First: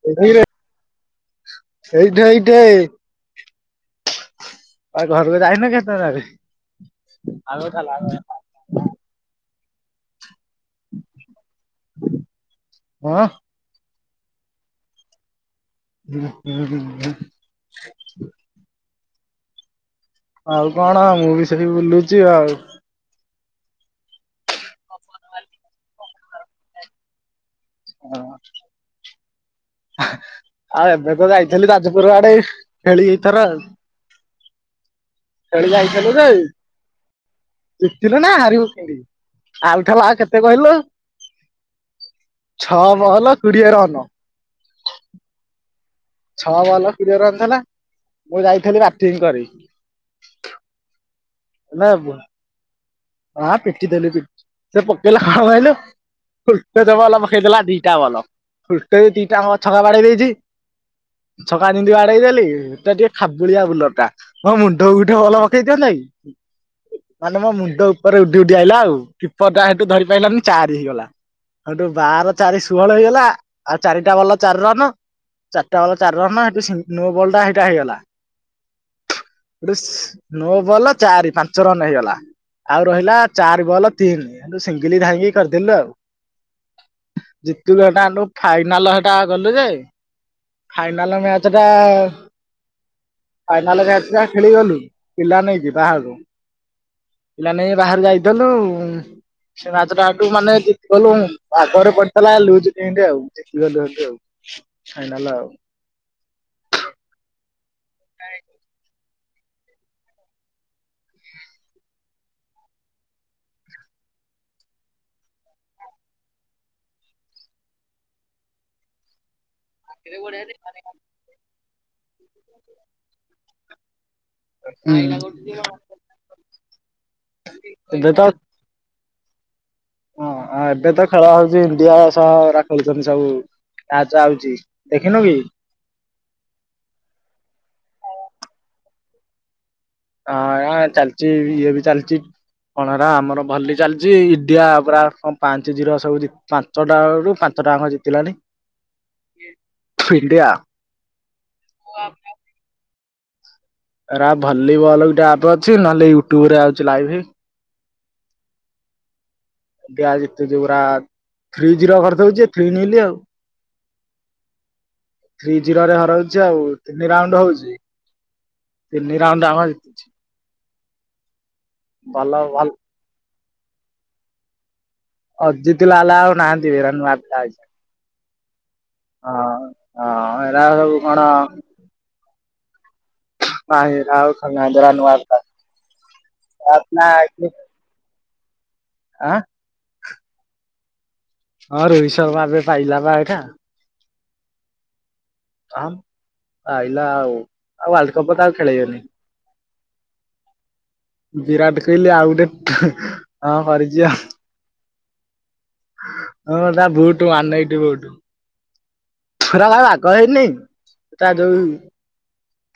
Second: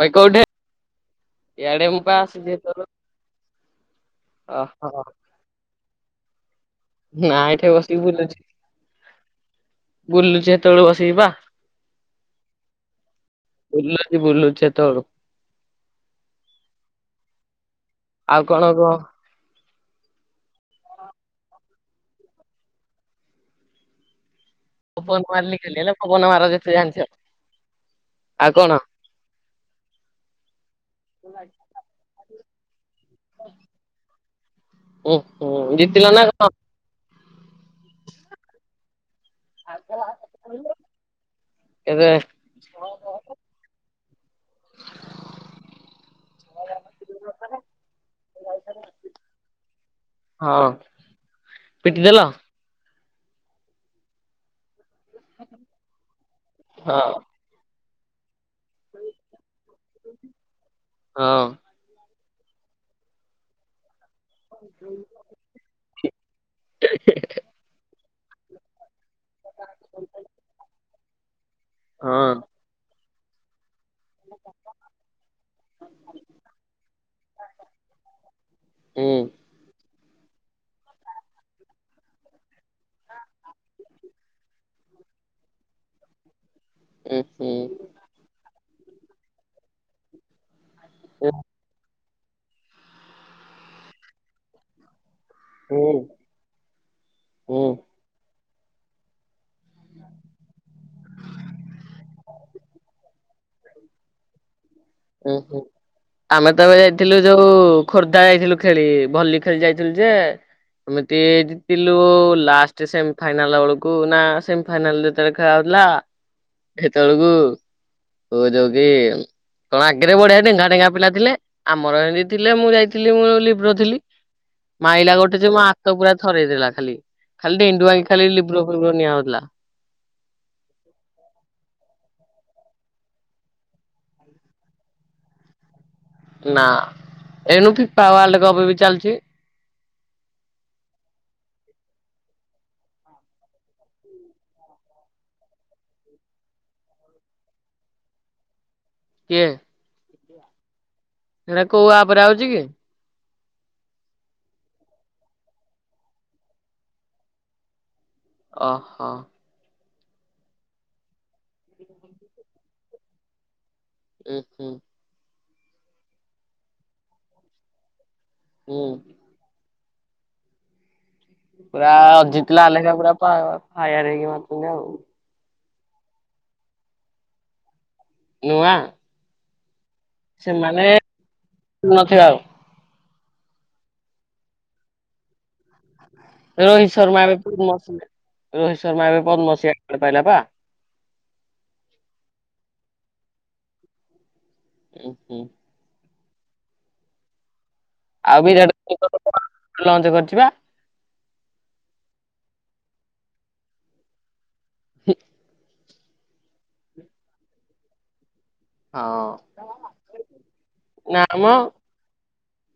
ଭାଇ ଏଇଠି କୋଉଠି? ଇଆଡେ ମୁଁ ଏଇଠି ପାଇଁ ଆସି ଏଇଠି ଅ ହୋ ଯାଇ ନ କେତା ଆରେ ନା ଏଠି ବସିକି ବୁଲୁଛି। ବୁଲୁଛି ଯେତେବେଳୁ ବସିକିପା। ହଁ ବୁଲୁଛି ବୁଲୁଛି ହେତେବେଳୁ। [unintelligible] ଆଉ କଣ କୁହ? ଆଉ କଣ ମୁଁ ବି ସେଇ ବୁଲୁଛି ଆଉ ପବନ ମାର ଲିକଲି ହେଲା ପବନ ମାର ଯେତେ ଜାଣି ହଅଁ ଆଉ ଏବେ ତ ଯାଇଥିଲି ଯାଜପୁର ଆଡେ ଖେଳି ଏଇଥର ଆଉ। ଉଁ ଖେଳି ହୁଁ ଜିତିଲ ଯାଇଥିଲୁ ନା ଯେ, କଣ? ଜିତିଲୁ ନା ହାରିବୁ ଖେଳି। ଆଉଥର ଆଉ କେତେ କହିଲ କେବେ ଛଅ ବହଲ କୋଡିଏ ରହନ। ଛଅ ଭଲ କ ରନ୍ ଥିଲା ମୁଁ ଯାଇଥିଲି ବାଟିଙ୍ଗ କରି। ହଁ ହେଲେ ପିଟିଦଲ। ହଁ ପିଟି ଦେଲୁ ପ ସେ ପକେଇଲା କଣନୁ ଜ ହଁ ଟେଇଦଲା ଦିଟା ଭଲ ଫଟ ଦିଟା ଛକା ବାଡେଇ ଦେଇଛି ହଁ ଛକା ମିତି ବାଡେଇଦେଲି ଏ ଟିକେ ଖାବୁଳିଆ ବୁଲ ଟା ମୋ ମୁଣ୍ଡକୁ ଗଠ ଭଲ ପକେଇ ଦିଅନ୍ତତଇ। ମାନେ ମୋ ମୁଣ୍ଡ ଉପରେ ଉଡି ଉଡି ଆଇଲା ଆଉ। କିପର ଟା ସେଇଠୁ ଧରି ପାରଲାନି ଚାରି ହେଇଗଲା ସେଇଠୁ ହଁ ବାର ଚାରି ଷୋହଳ ହେଇଗଲା। ଆଉ ଚାରିଟା ବଲ୍ ର ଚାରି ରନ। ଚାରିଟା ବଲର ଚାରି ରନ ହେଠୁ ସେ ନୋ ବଲଟା ସେଇଟା ହେଇଗଲା। ହୁଁ। ଗଟେ ସ୍ ନଅ ବଲ ଚାରି ପାଞ୍ଚ ରନ୍ ହେଇଗଲା। ଆଉ ରହିଲା ଚାରି ବଲ ତିନି ସିଙ୍ଗିଲ ଧାଇଙ୍ଗି କରିଦେଲୁ ଆଉ। ଉଁ ହୁଁ ଜିତୁଟା ଫାଇନାଲ ସେଟା ଗଲୁ ଯେ ଫାଇନାଲ ଉଁ ମ୍ୟାଚ ଟା ଫାଇନାଲ ମ୍ୟାଚ୍ ଟା ଖେଳିଗଲୁ। ପିଲା ନେଇକି ହୁଁ ବାହାରୁ ପିଲା ଉଁ ନେଇକି ବାହାରୁ ଯାଇଦଲୁ ସେ ନାଚଟାଠୁ ମାନେ ଜିତି କଲୁ ଆ ପାଗରେ ପଡିଥିଲା ଲୁଜ ପେଣ୍ଟ ଆଉ। [unintelligible] ଉ ଆଉ ହୁଁ ଆମେ ତବେ ଯାଇଥିଲୁ ଯୋଉ ଖୋର୍ଦ୍ଧା ଯାଇଥିଲୁ ଖେଳି ଭଲି ଖେଲ୍ ଯାଇଥିଲୁ ଯେ ଏମିତି ଜିତିଲୁ ଲାଷ୍ଟ ସେମି ଫାଇନାଲ ବେଳକୁ ନା ସେମ ଫାଇନାଲ ଯେତେବେଳେ ଖେଳା ହଉଥିଲା ସେତେବେଳକୁ ହ ଯଉ କି କଣ ଆଗରେ ବଢିଆ ଢେଙ୍ଗା ଟେଙ୍ଗା ପିଲା ଥିଲେ ଆମର ଏମତି ଥିଲେ ମୁଁ ଯାଇଥିଲି ମୁଁ ଲିପ୍ର ଥିଲି। ମାଇଲା ଗୋଟେ ଯେ ମୋ ଆତ ପୁରା ଥରେଇଦେଲା ଖାଲି। ଖାଲଡେ ଇଣ୍ଡୁ ହି ଏବେ ତ ଖଲିବ୍ରୋବନି ଆ ହଉଥିଲା। ହଁ ଏବେ ତ ଖେଳ ହଉଛି ଇଣ୍ଡିଆ ସହ ରାଖଛନ୍ତି ସବୁ ତା ଚାଉଛି ଦେଖିନୁ କି? ନା ଏନୁ ଫି ପାୱାଲ୍ଡ କପ ବି ଚାଲିଛି। ହଁ ଆ ଚାଲିଚ ଇଏ ବି ଚାଲଚି। କଣରା ଆମର ଭଲି ଚାଲିଛି ଇଡିଆ ପୁରା କଣ ପାଞ୍ଚ ଜିର ସବୁ ଯି ଛଟାରୁ ପାଞ୍ଚଟା ଆଙ୍କ ଜିତିଲାଣି। କିଏ ଫିଲ୍ଡିଆ ସେଇଟା କୋଉ ଆପରେ ଆଉଛି କି? ରା ଭଲିବଲ ଗୋଟେ ଆପ ଅଛି ନହେଲେ ୟୁଟ୍ୟୁବ ରେ ଆଉଛି ଲାଇଭ ଓହୋ। ଏ ଯେ ଯୋଉଗା ଥ୍ରୀ ଜିରୋ କରିଦେଉଛି ଥ୍ରୀ ନଲିି ଆଉ। ଉ ହୁଁ। ଥ୍ରୀ ଜିରୋ ରେ ହରଉଛି ଆଉ ତିନି ରାଉଣ୍ଡ ହଉଛି। ହୁଁ। [unintelligible] ପୁରା ଭଲ ଅଜିତ ଲ ଭଲ ଲେଖା ପୁରା ଫା ଫାୟାର ହେଇକି ମାରୁଛନ୍ତି ଆଉ। ଅଜିତି ଲା ଲା ଆଉ ନାହାନ୍ତି ଭରା ନୂଆ ପିଲାଇଛି। ନୂଆ। ହଁ ହ ହେରା ସବୁ କଣ? ନଥିବା ଆଉ। ମାହି ରା ଆଉ ଖ ଜରା ନୱାରଥା। ରୋହିତ ଶର୍ମା ଏବେ ପଦ୍ମଶୀ ରୋହିତ ଶର୍ମା ଏବେ ଆଁ ପଦ୍ମଶ୍ରୀଳେ ପାଇଲା ବା। ହଁ ରୋହିତ ଶର୍ମା ଏବେ ପାଇଲା ବା ଏଟା। ଉଁ ହୁଁ। ହମ ଆଇଲା ଆଉ। ଆଉ ୱାର୍ଲଡ କପ୍ ତ ଆଉ ଖେଳେଇବେନି ବିରାଟ ଲଞ୍ଚ କରିଛି ବା। ବିରାଟ କୋହଲିି ଆଉ ଗୋଟେ ଥୁ ହଁ କରିଛି ଆଉ। ହଁ। ହଁ ତା ବୁଟ ମାନ ଏଠି ବୁଟୁ। ହଁ। ଥୁ ହେରା ବାଗ ହେଇନି ନା ତା ମ ଯୋଉ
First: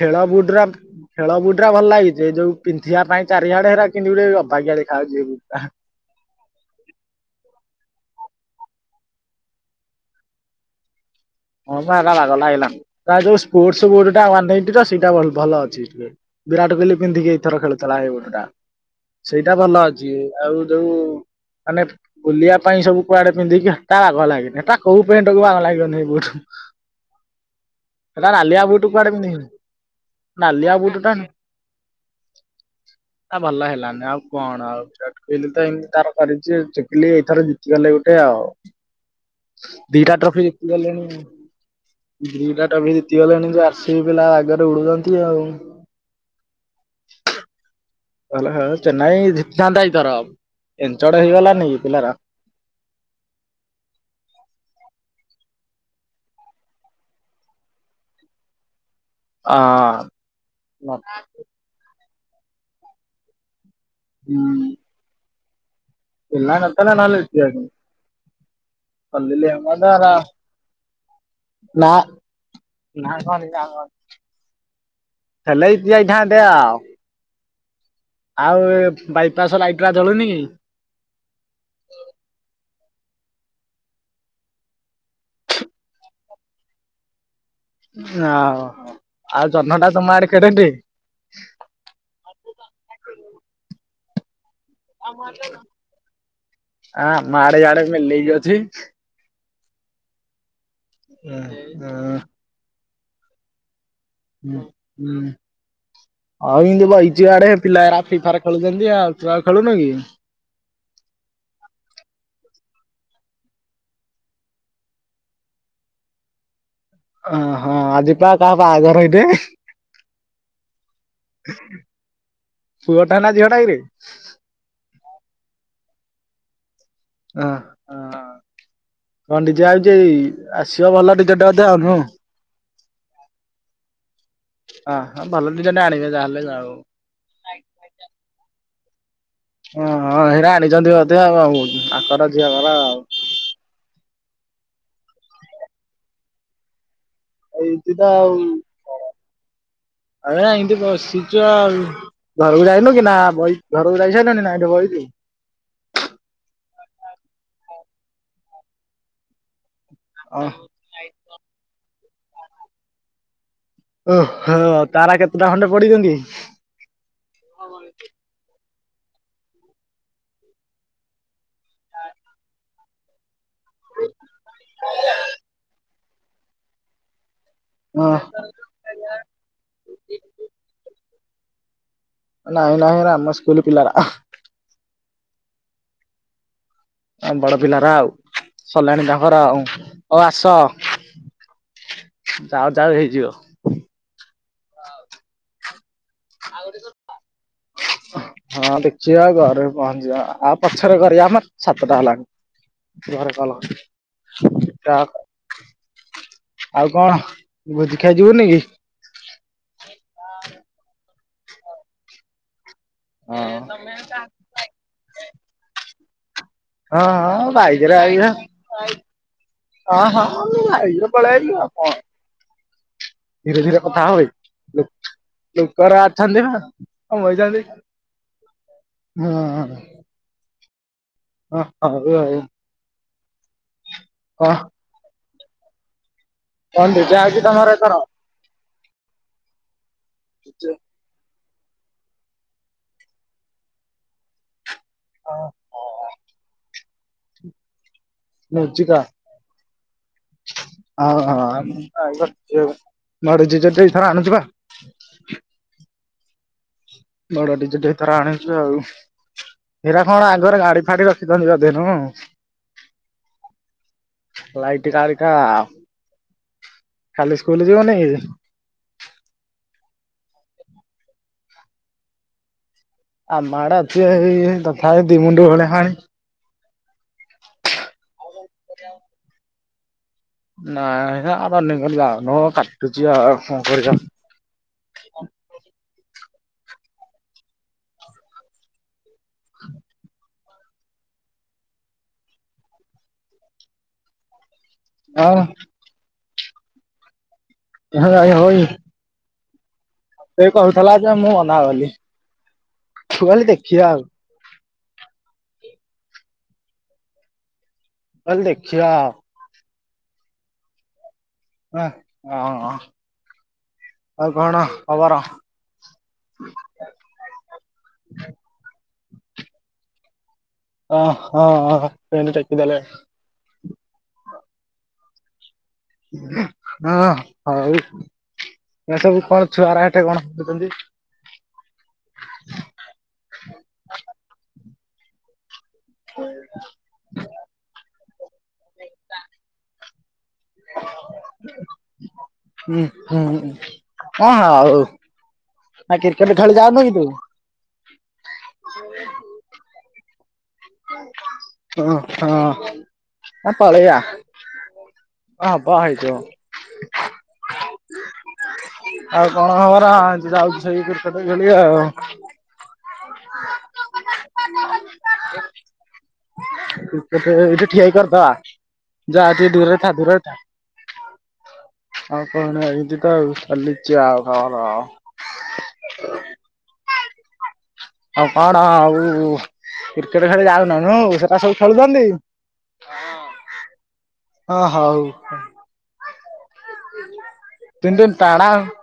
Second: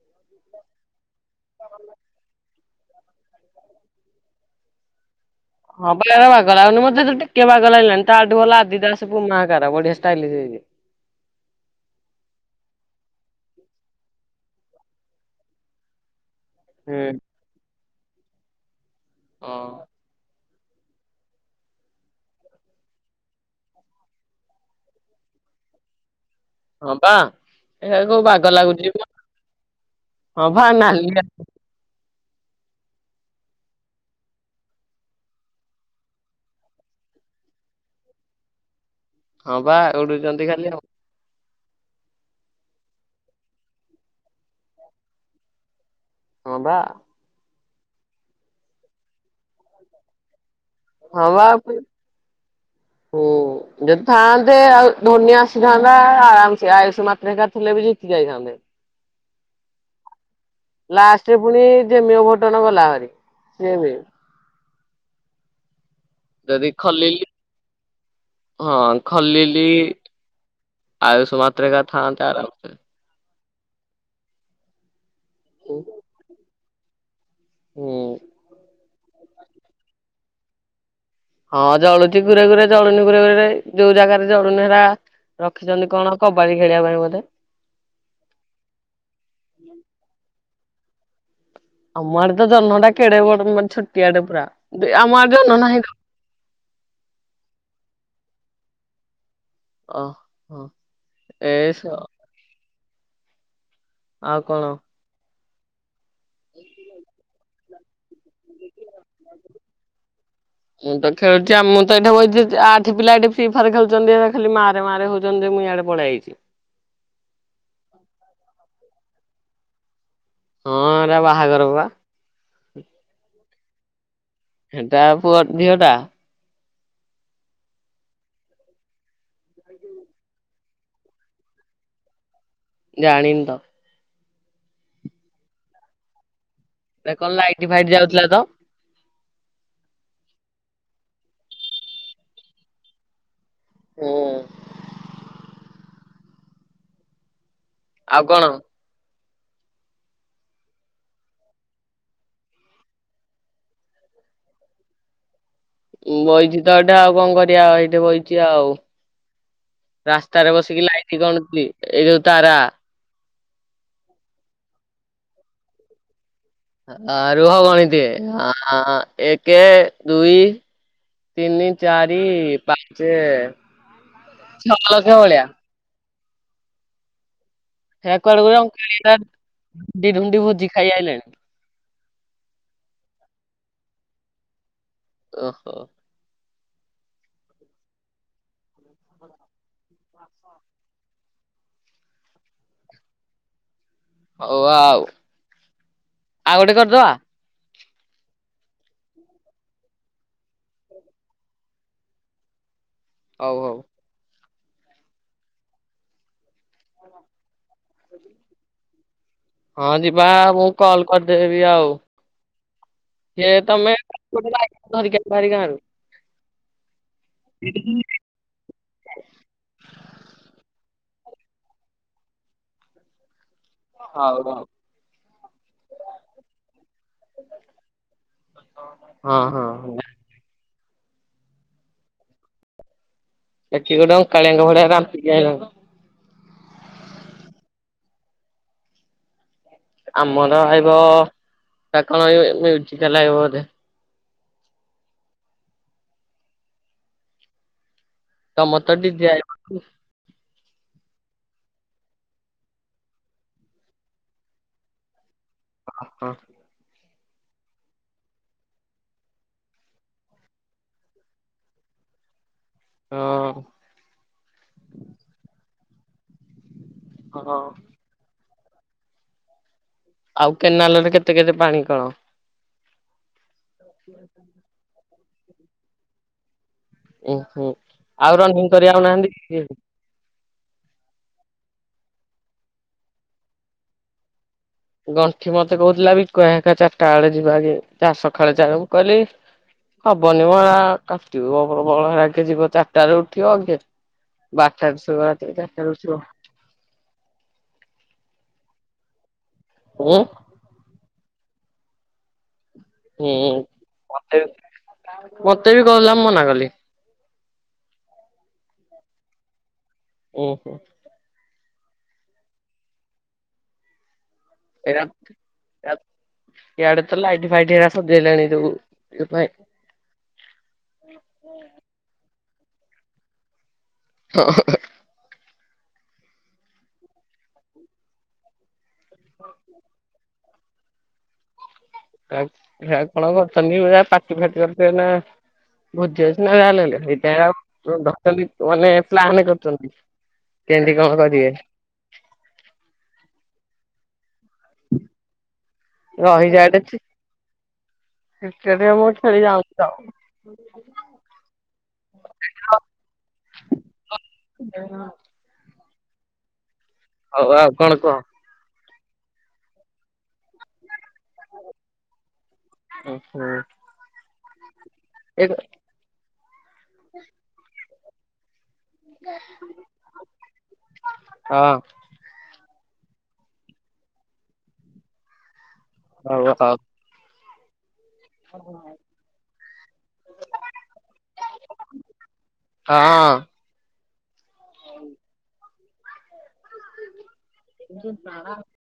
ଖେଳ ବୁଟରା ଖେଳ ବୁଟରା ଭଲ ଲାଗିଛି ଏ ଯୋଉ ପିନ୍ଧିବା ପାଇଁ ଚାରିଆଡେ ହେରା କିନ୍ତି ଗୋଟେ ଅବାଗିଆ ଦେଖାଉଛିି। [unintelligible] ହଁ ବା ବାଗ ଲାଗୁନି ମତେ ତ ଟିକେ ବାଗ ଲାଗିଲାନି ତାଠୁ ଭଲ ଆଦି ଦା ପୁମାକାର ବଢିଆଷ୍ଟାଇଲସ୍ ହେଇଚି। ହଁ ବା ହେରା ବା ଲାଗିଲାନି ତା ଯୋଉ ସ୍ପୋଟ ବୁଟ ଟା ୱାନ ଏଇଟି ର ସେଇଟା ଭ ଭଲ ଅଛି ଟିକେ। ବିରାଟ କୋହଲି ହୁଁ ପିନ୍ଧିକି ଏଇଥର ଖେଳୁଥିଲା ସେଇ ବୁଟଟା ସେଇଟା ହଁ ଭଲ ଅଛି। ଆଉ ଯୋଉ ମାନେ ବୁଲିବା ପାଇଁ ସବୁ କୁଆଡେ ପିନ୍ଧିକି ତା ବାଗ ଲାଗନି ତା କୋଉ ପେଣ୍ଟ କୁ ବା ଆଗ ଲାଗିବନି ସେ ବୁଟ। ହଁ ବା ଏ କୋଉ ହେଟା ବାଗ ନାଲିଆ ବୁଟ ଲାଗୁଛି କ। କୁଆଡେ ପିନ୍ଧିବି ହଁ ଭା ନାଲିଆ ବୁଟ ଟା ନାଲି ନା ଭଲ ହେଲାନି ଆଉ କଣ ଆଉଟ କହିଲି ତ ଏମିତି ତାର କରିଛି ଚୁଗୁଲି ଏଇଥର ଜିତିଗଲେ ଗୋଟେ ଆଉ। ହଁ ବା ଉଡୁଛନ୍ତି ଖାଲି ଆଉ। ହୁଁ। ଦିଟା ଟ୍ରଫି ଜିତିଗଲାଣି ଯେ ଆରସିବି ପିଲା ଆଗରେ ଉଡୁଛନ୍ତି ଆଉ। ହଁ ବା। ହ ହ ଚେନ୍ନାଇ ଜିତିଥାନ୍ତା ଏଥର। ହଁ ବା ହୁ। ଯଦି ଥାଆନ୍ତେ ଆଉ ଧୋନି ଆସିଥାନ୍ତା ଆରାମସେ ଆୟୁଷ ମାତ୍ର ହେଙ୍କ ଥିଲେ ବି ଜିତି ଯାଇଥାନ୍ତା। ସନ୍ଧେ। ଆଁ ହଁ। ଲାଷ୍ଟରେ ପୁଣି ଯେମିଓଘଟଣ ଗଲା ଭରି ସିଏ ବି। ହୁଁ। ପିଲା ଯଦି ନଥିଲେ ନହେଲେ ଖଲିଲି ଜିତିଯାଇଥାନ୍ତି। ହଁ ଖଲିଲି ର ଆୟୁଷ ମାତ୍ରେ କା ଥାନ୍ତା। ନାଁ ଘରେ ଗାଁ ଘର। ହେଲେ ଜିତିଯାଇଥାନ୍ତେ ଆଉ। ହୁଁ ଆଉ ବାଇପାସ୍ ଲାଇଟ ଗୁଡା ଜଳୁନି କି? ହଁ ଜଳୁଛି ଘୁରେ ଘୁରେ ଜଳୁନି ଘୁରେ ଘୁରେ ଯୋଉ ଜାଗାରେ ଜଳୁନି ହେରା ରଖିଛନ୍ତି କଣ କବାଡି ଖେଳିବା ପାଇଁ ବୋଧେ? ଆ ହୋ ହୋ ଆ ଜହ୍ନ ଟା ତମ ଆଡେ କେଡେଟେ? ଆମ ଆଡେ ତ ଜହ୍ନଟା କେଡେବଡ ମାନେ ଛୋଟିଆଟିଏ ପୁରା। ଆମ ଆଁ ଆଡେ ମାଡେ ଜହ୍ନ ନାହିଁ ତ ଆମଆଡେ ଇଆଡ଼େ ମେଲଇ କି ଅଛି। ଓ ହ। ହଁ। [unintelligible] ଆଉ ହୁ କଣ? ଉଁ ଆଉ ଏମିତିଇ ବଇଚି ଆଡେ ପିଲାଗୁଡା ଫ୍ରି ଫାଇୟର ଖେଳୁଛନ୍ତି ଆଉ ତୁ ଆଉ ଖେଳୁନ କି? ମୁଁ ତ ଖେଳୁଛି ଆଉ ମୁଁ ତ ଏଇଠ ବଇଛି ଆଠି ପିଲା ଏଠି ଫ୍ରି ଫାୟାର ଖେୁଛନ୍ତି ଏ ଖାଲି ମାରେ ମାରେ ହଉଛନ୍ତି। ମୁଇଁ ଆଡେ ପଳ ଆଇଛି। ଅ ହଁ ଆଜି ପା କାହା ବାହାଘର ଏବେ। ହଁ ଏରା ବାହାଘର ବା। ପୁଅଟା ନା ଝିଅ ଟାକିରେ? ହେଟା ପୁଅ ଝିଅ ଟା। ଓ ହଁ। ଅ ନିଜେ ଆଉଛି ଆସିବ ଭଲ ଟିକଟେ ବୋଧେ ହବ ଆଉ। ଜାଣିନି ତ? ହ ହଁ ଭଲ ଟିକେଟ ଆଣିବେ ଯାହେଲେ ଆଉ। ଏ କଣ ଲାଇଟ ଫାଇଟ ଯାଉଥିଲା ତ। ହଁ ହଁ ହେରା ଆଣିଛନ୍ତି ବୋଧେ ଆଉ ଆଙ୍କର ଝିଅ ଘର ଆଉ। ହଁ। [unintelligible] ତ ଆଉ। [inaudible] ଆଜ୍ଞା ଏନ୍ତି ବସିଛୁ ଆଉ। ଘରକୁ ଯାଇନୁ କି ନା ବଇ ଘରକୁ ଯାଇ ସାରିଲୁଣି ନା ଏଠି ବଇଛୁ? ବଇଛି ତ ଏଠେ ଆଉ କଣ କରିବା ଆ ଏଇଠି ବଇଛି ଆଉ। ରାସ୍ତାରେ ବସିକି ଲାଇଟି ଗଣୁଚି ଏଇଯୋଉ ତାରା। ଓହୋ ତାରା କେତେଟା ଖଣ୍ଡେ ପଡିଛନ୍ତି? ଆ ରୁହ ଗଣିଦିଏ ଆଁ ଏକେ ଦୁଇ। ତିନି ଚାରି ପାଞ୍ଚ ଛଅ ଲକ୍ଷ ଭଳିଆ। ହେରା ହଁ କୁଆଡକୁ ଗୁରେ [unintelligible] ଭୋଜି ଖାଇ ଆଇଲେଣି। ନହିଁ ନାହିଁ ହେରା ଆମ ସ୍କୁଲ ପିଲାରା ଆଁହଁ। ଓହୋ। ବଡ ପିଲାରା ଆଉ ସଲାଣି ତାଙ୍କର ଆଉ ହଉ ଆସ। ଯାଉ ଯାଉ ହେଇଯିବ। ହଉ ଆଉ। ଆଉ ଗୋଟେ ଆହୁରି କରିଦବା ଶସ୍ତା। ହଁ ଦେଖିବାଉ ଘରେ ପହଞ୍ଚିବା ଆଉ ପଛରେ କରିବା ମ ସାତଟା ହେଲାଣି। ଘରେ କଲ ହଉ ହଉ କରିବି। ଟାକ ଆଉ କଣ ଭୋଜିଖାଇ ଯିବୁନି କି? ହଁ ଯିବା ମୁଁ କଲ କରିଦେବି ଆଉ। ହଁ ସେ ତମେ [unintelligible] ଧରୀକି ଆସିବ ଭାରି ଗାଁ ରୁ। ହଁଁ ହଁ ବାଏକିରେ ଆଇବେ। ହଁ ହଁ ଆମେ ବାଇକିରେ ପଳେଇ ଆଇଲୁ ଆଉ କଣ। ଧୀରେ ଧୀରେ କଥା ହୋ ବେ ହଉ ହଉ ଲୋ ଲୋକଗୁଡ଼ା ଅଛନ୍ତି ନା ବାଇଚନ୍ତି। ହଁ। ଅ ହଉ ଆଉ। ଏଠି ଗୋଟେ କଣ ଅଙ୍କାଳିଆଙ୍କ ଭଳିଆ ରାମ୍ପିକି ଆଲା କଣ ଡି ଜେ ଆଇଛି ତମର ଏଥର? ଆମର ଗାଁ ଆଇବ ତା କଣ ମଜିକାଲ ଆଇବ ବୋଧେ। ଓ ହ। ତମର ତ ଡି ଜେ ଆଇ ବ ହ [unintelligible] ଲଡୁ ଡି ଜେ ତ ଏଇଥର ଆଣୁଛି ପା। ଓ ହୋ। ବଡ଼ ଡି ଜେ ଟେ ଏଥର ଆଣୁଚୁ ଆଉ। ହେରା କଣ ଆଗରେ ଗାଡ଼ି ଫାଡ଼ି ରଖିଚନ୍ତି ବୋଧେ ନୁ। ହଁ। ଲାଇଟ ଗାଡ଼ିଟା କାଲି ହଁ ସ୍କୁଲ୍ ଯିବୁନି କି? ଆଉ କେନାଲ୍ ରେ କେତେ କେତେ ପାଣି କଣ? ଆମ ଆଡେ ଅଛି ଏଇ ଏଇ ତଥାପି ଦି ମୁଣ୍ଡୁ ଭଳିଆ ପାଣି। ଉଁ ହୁଁ ଆଉ ରନିଂ କରି ଆଉ ନାହାନ୍ତି କି? ନାଇଁ ହେରା ରନିଂ କରି ଯାଉନୁ କାଟୁଚି ଆଉ କଣ କରିବା। ଗଣ୍ଠି ମତେ କହୁଥିଲା ବିକୁ ଭାଇ ହରକା ଚାରିଟା ବେଳେ ଯିବା କି ଚା ସକାଳେ ଚଳକୁ କହିଲି। ହ ହବନି ମ ହେରା କାଟିବ ବଳ ହେରା କିଏ ଯିବ ଚାରିଟରୁ ଉଠିବ କିଏ। ବାରଟା ରୁ ଶସୋଇବ ଆଉ ରାତି ଚାରଟା ରୁ ଉଠିବ। [unintelligible] ହୁଁ। ସେ କହୁଥିଲା ଯେ ମୁଁ ମନା କଲି। ମୁଁ ହୁଁ କହିଲି ଦେଖିବା ଆଉ ମତେ ମତେ ବି କହୁଥିଲା ମନା କଲି। କହିଲି ଦେଖିଆ ଆଉ। ଉଁ ହୁଁ। ଅ ହଁ ଆଉ କଣ? [unintelligible] ଖବର? ଇଆଡ଼େ ତ ଲାଇଟି ଫାଇଟିରା ସଜେଇଲେଣି ସବୁ ଟିକେ ଓ ହୋ ଟ୍ରେନ ଟେକିଦେଲେ। [unintelligible] ହଁ ହଉ ଏ ସବୁ କଣ ଛୁଆରା ଏଠେଇ କଣ ହୋଉଛନ୍ତି। ହେରା କଣ କରୁଚନ୍ତି ହେରା ପାଟି ଫାଟି ରଖିଥିବେ ନା? [unintelligible] କେମିତି କଣ କରିବେ? ହୁଁ ହୁଁ ହଁ ଆଉ ଆଉ କ୍ରିକେଟ୍ ଖେଳି ରହିଯା ଯାଉନୁ କି ଏଠି ତୁ? କ୍ରିକେଟ୍ ମୁଁ ଆଉ ଖେଳି ଯାଉନି ତ ଆଉ। [unintelligible] ହଁ ହବ ହେଇଯିବ। ହଉ ଆଉ କଣ କୁହ? ଆଉ କଣ ଖବର? ଆଜି ଯାଉଚି ସେଇ କ୍ରିକେଟ୍ ଖେଳି ଆଉ। ଓହୋ [unintelligible] ଠିଆ ହେଇକି କରିଦେବା। [unintelligible] ହଁ। ଆଉ କଣ ଏଇଟି ତ ଆଉ ଚାଲିଚି ଆଉ ହଁ ହଁ। [unintelligible] ଆଉ କଣ ଆଉ କ୍ରିକେଟ୍ ଖେଳି ଯାଉନ ନୁଁ ସେଟା ସବୁ ଖେଳୁଚନ୍ତି? ହଁ। ହଁ ହଉ। [unintelligible]